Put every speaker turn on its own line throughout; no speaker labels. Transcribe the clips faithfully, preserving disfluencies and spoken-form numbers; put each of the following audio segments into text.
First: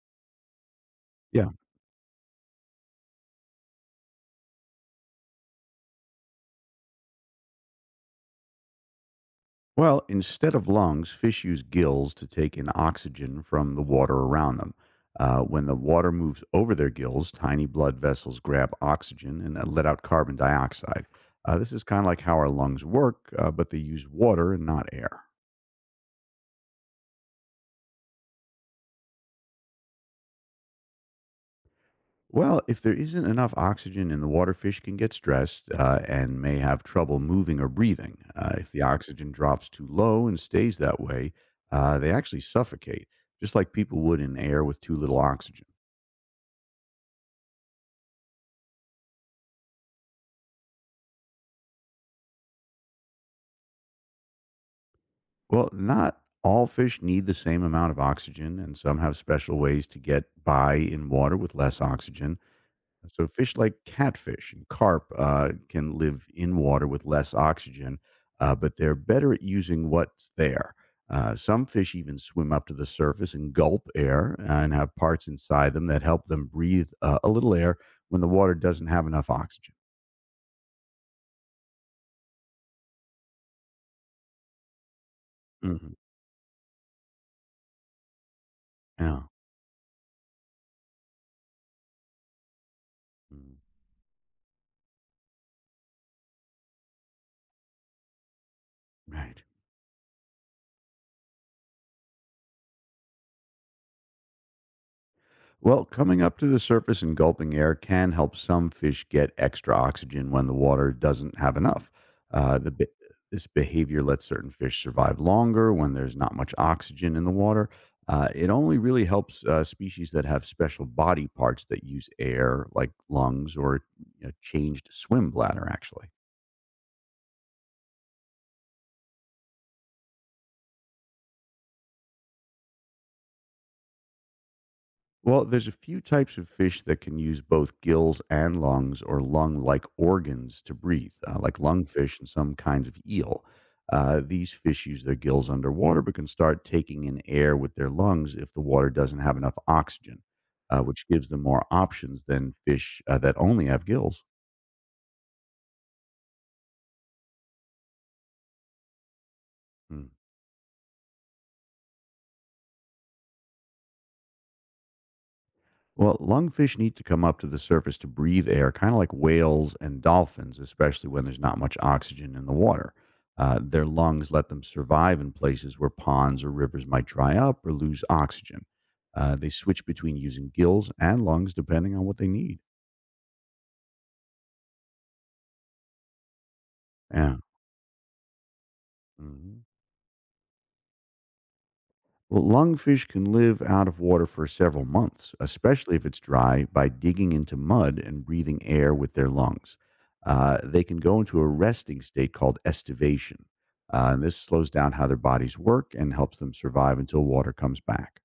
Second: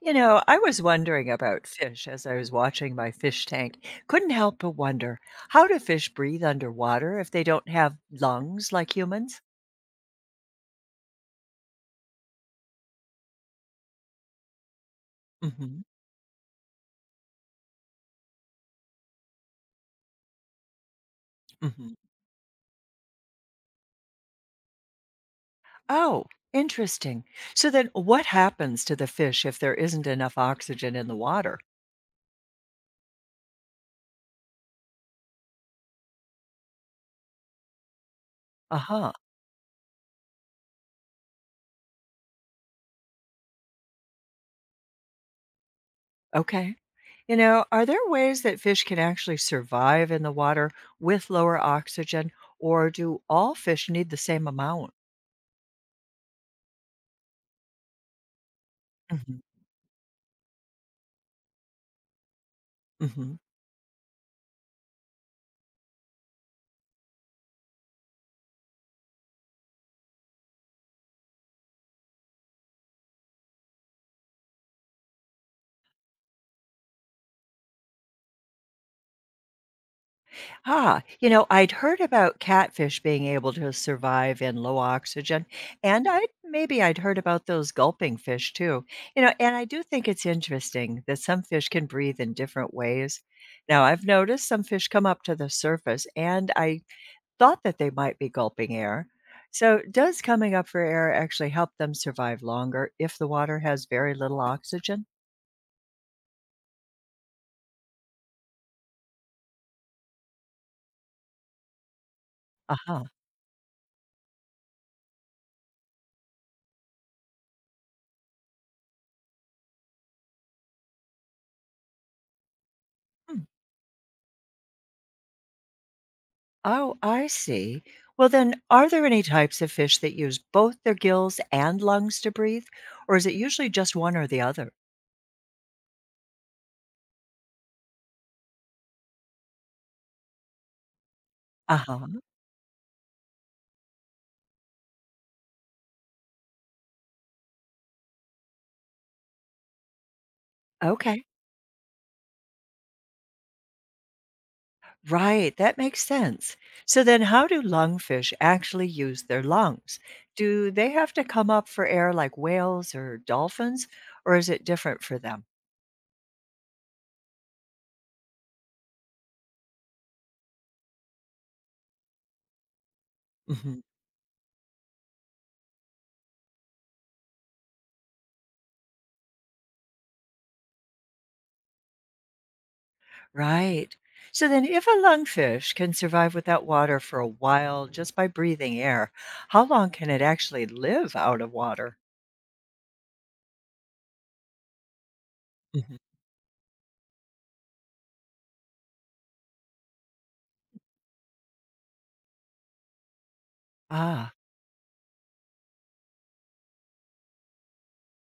You know, I was wondering
Yeah.
about fish as I was watching my fish tank. Couldn't help but wonder how do fish breathe underwater if they don't have lungs like humans?
Well, instead of lungs, fish use gills to take in oxygen from the water around them. Uh, when the
Hmm.
water moves over their gills, tiny blood vessels grab oxygen and uh, let out carbon dioxide. Uh, this is
Hmm.
kind of like how our lungs work, uh, but they use water and not air.
Oh, interesting. So then what happens to the fish if there isn't enough oxygen in the water?
Well, if there isn't enough oxygen in the water, fish can get stressed uh, and may have trouble moving or breathing. Uh, if
Uh
the
huh.
oxygen drops too low and stays that way, uh, they actually suffocate, just like people would in air with too little oxygen.
Okay. You know, are there ways that fish can actually survive in the water with lower oxygen, or do all fish need the same amount?
Well, not all fish need the same amount of oxygen, and some have
Hmm.
special ways to get by in water with less oxygen. So,
Hmm.
fish like catfish and carp uh, can live in water with less oxygen, uh, but they're better at using what's there. Uh, some fish even swim up to the surface and gulp air uh, and have parts inside them that help them breathe uh, a little air when the water doesn't have enough oxygen.
Ah, you know, I'd heard about catfish being able to survive in low oxygen,
Hmm.
and I maybe I'd heard about those gulping fish too. You
Yeah.
know, and I do think it's interesting that some fish can breathe in different ways.
Mm.
Now, I've noticed some fish come up to the surface, and I thought that they might be gulping air.
Right.
So, does coming up for air actually help them survive longer if the water has very little oxygen?
Well, coming up to the surface and gulping air can help some fish get extra oxygen when the water doesn't have enough. Uh, the, be-
Aha. Uh-huh.
this behavior lets certain fish survive longer when there's not much oxygen in the water. Uh, it only really helps uh, species that have special body parts that use air, like
Hmm.
lungs or you know, changed swim bladder, actually.
Oh, I see. Well, then, are there any types of fish that use both their gills and lungs to breathe, or is it usually just one or the other?
Well, there's a few types of fish that can use both gills and lungs or lung like organs to breathe, uh, like lungfish
Uh-huh.
and some kinds of eel. Uh, these fish use their gills underwater but can start taking in air with their lungs if the water doesn't have enough oxygen, uh, which
Okay.
gives them more options than fish uh, that only have gills.
Right. That makes sense. So then, how do lungfish actually use their lungs?
Hmm.
Do they have to come up for air like whales or dolphins, or is it different for them?
Well, lungfish need to come up to the surface to breathe air, kind of like whales and dolphins, especially when there's not much oxygen in the water. Uh,
Hmm.
their lungs let them survive in places where ponds or rivers might dry up or lose oxygen. Uh, they switch between using gills and lungs depending on what they need.
Right. So then, if a lungfish can survive without water for a
Yeah.
while just by breathing air,
Mhm.
how long can it actually live out of water?
Well, lungfish can live out of water for several months,
Mhm.
especially if it's dry, by digging into mud and breathing air with their lungs. Uh, they can go into a resting state called estivation. Uh, and
Ah,
this slows down how their bodies work and helps them survive until water comes back.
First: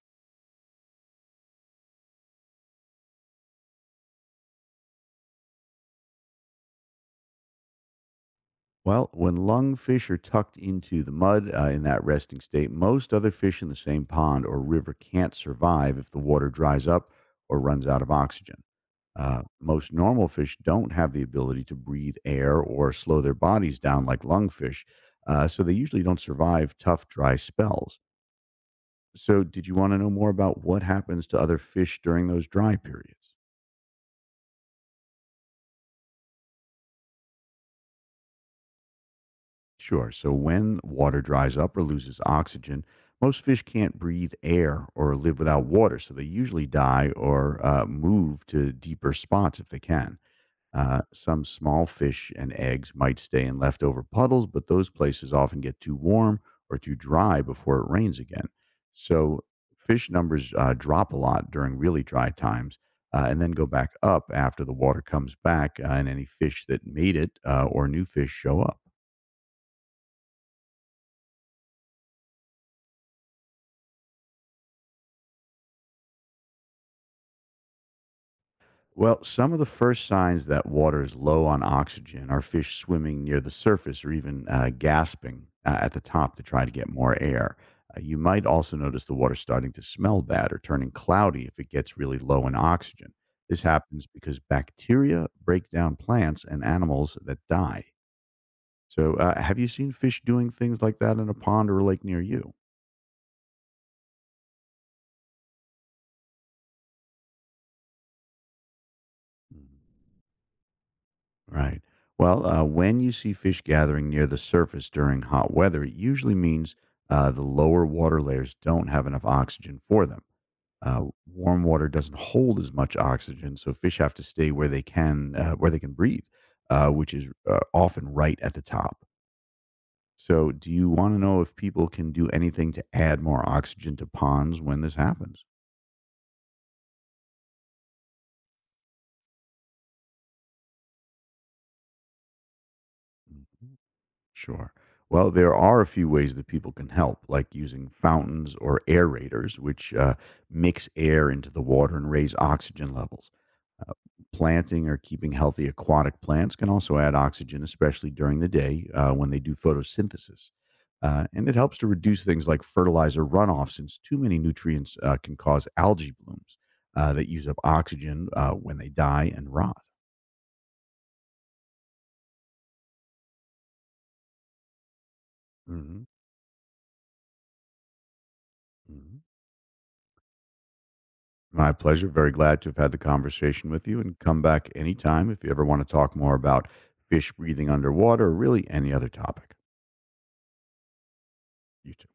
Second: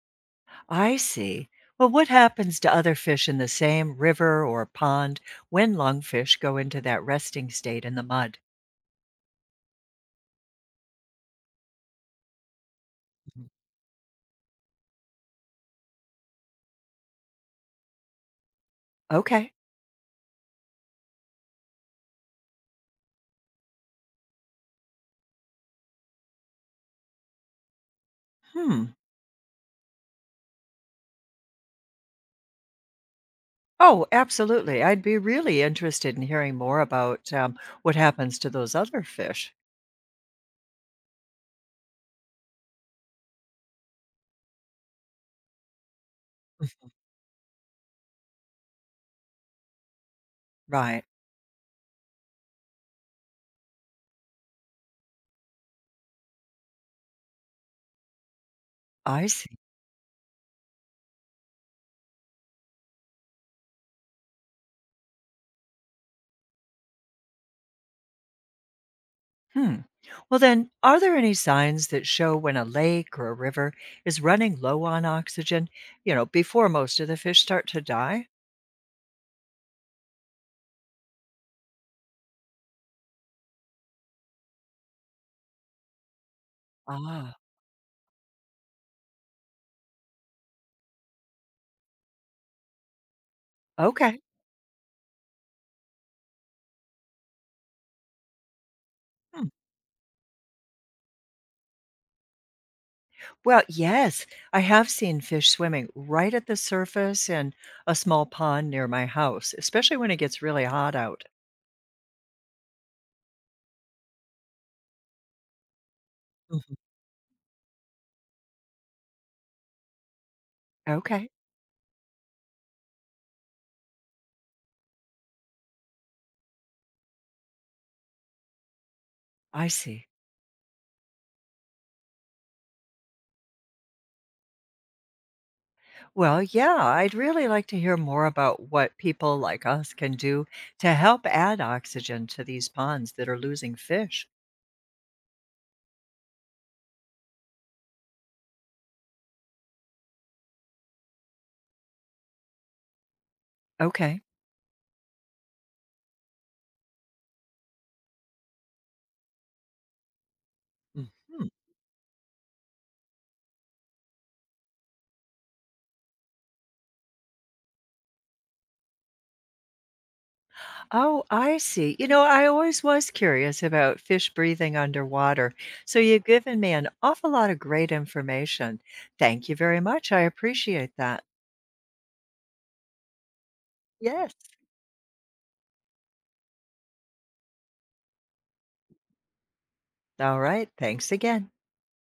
I see. Well, what happens to other fish in the same river or pond when lungfish go into that resting state in the mud?
Well, when lungfish are tucked into the mud uh, in that resting state, most other
Mhm.
fish in the same pond or river can't survive if the water dries up or runs out of oxygen. Uh,
Okay.
most normal fish don't have the ability to breathe air or slow their bodies down like lungfish, uh, so they usually don't survive tough, dry spells.
Hmm.
So, did you want to know more about what happens to other fish during those dry periods?
Oh, absolutely. I'd be really interested in hearing more about um, what happens to those other fish.
Sure. So, when water dries up or loses oxygen, most fish can't breathe air or live without water, so they usually
Mhm.
die or uh, move to deeper spots if they can.
Right.
Uh, some small fish and eggs might stay in leftover puddles, but those places often get too warm or too dry before it rains again.
I
So
see.
fish numbers uh, drop a lot during really dry times uh, and then go back up after the water comes back uh, and any fish that made it uh, or new fish show up.
Hmm. Well, then, are there any signs that show when a lake or a river is running low on oxygen, you know, before most of the fish start to die?
Well, some of the first signs that water is low on oxygen are fish swimming near the surface or even uh, gasping uh, at the top to try to get more
Ah,
air. Uh, you might also notice the water starting to smell bad or turning cloudy if it gets really low in oxygen. This happens
okay.
because bacteria break down plants and animals that die. So, uh, have you seen fish doing things like that in a pond or a lake near you?
Well, yes, I have seen fish swimming right at the surface in a small pond near my house,
Hmm.
especially when it gets really hot out.
Right. Well, uh, when you see fish gathering near the surface during hot weather, it usually
Mhm.
means uh, the lower water layers don't have enough oxygen for them. Uh,
Okay,
warm water doesn't hold as much oxygen, so fish have to stay where they can, uh, where they can breathe, uh, which is uh, often right at the top.
I see.
So, do you want to know if people can do anything to add more oxygen to ponds when this happens?
Well, yeah, I'd really like to hear more about what people like us can do to help add oxygen to these ponds that are losing
Mhm.
fish.
Sure. Well, there are a few ways that people can help, like using fountains or aerators, which uh, mix air into the water and raise oxygen levels.
Okay.
Planting or keeping healthy aquatic plants can also add oxygen, especially during the day uh, when they do photosynthesis. Uh, and
Mhm.
it helps to reduce things like fertilizer runoff, since too many nutrients uh, can cause algae blooms uh, that use up oxygen uh, when they die and rot.
Oh, I see. You know, I always was curious about fish breathing underwater. So
Mhm.
you've given me an awful lot of great information.
Mhm.
Thank you very much. I appreciate that.
My pleasure. Very glad to have had the conversation with you and
Yes.
come back anytime if you ever want to talk more about fish breathing underwater or really any other topic.
All right. Thanks again.
You too.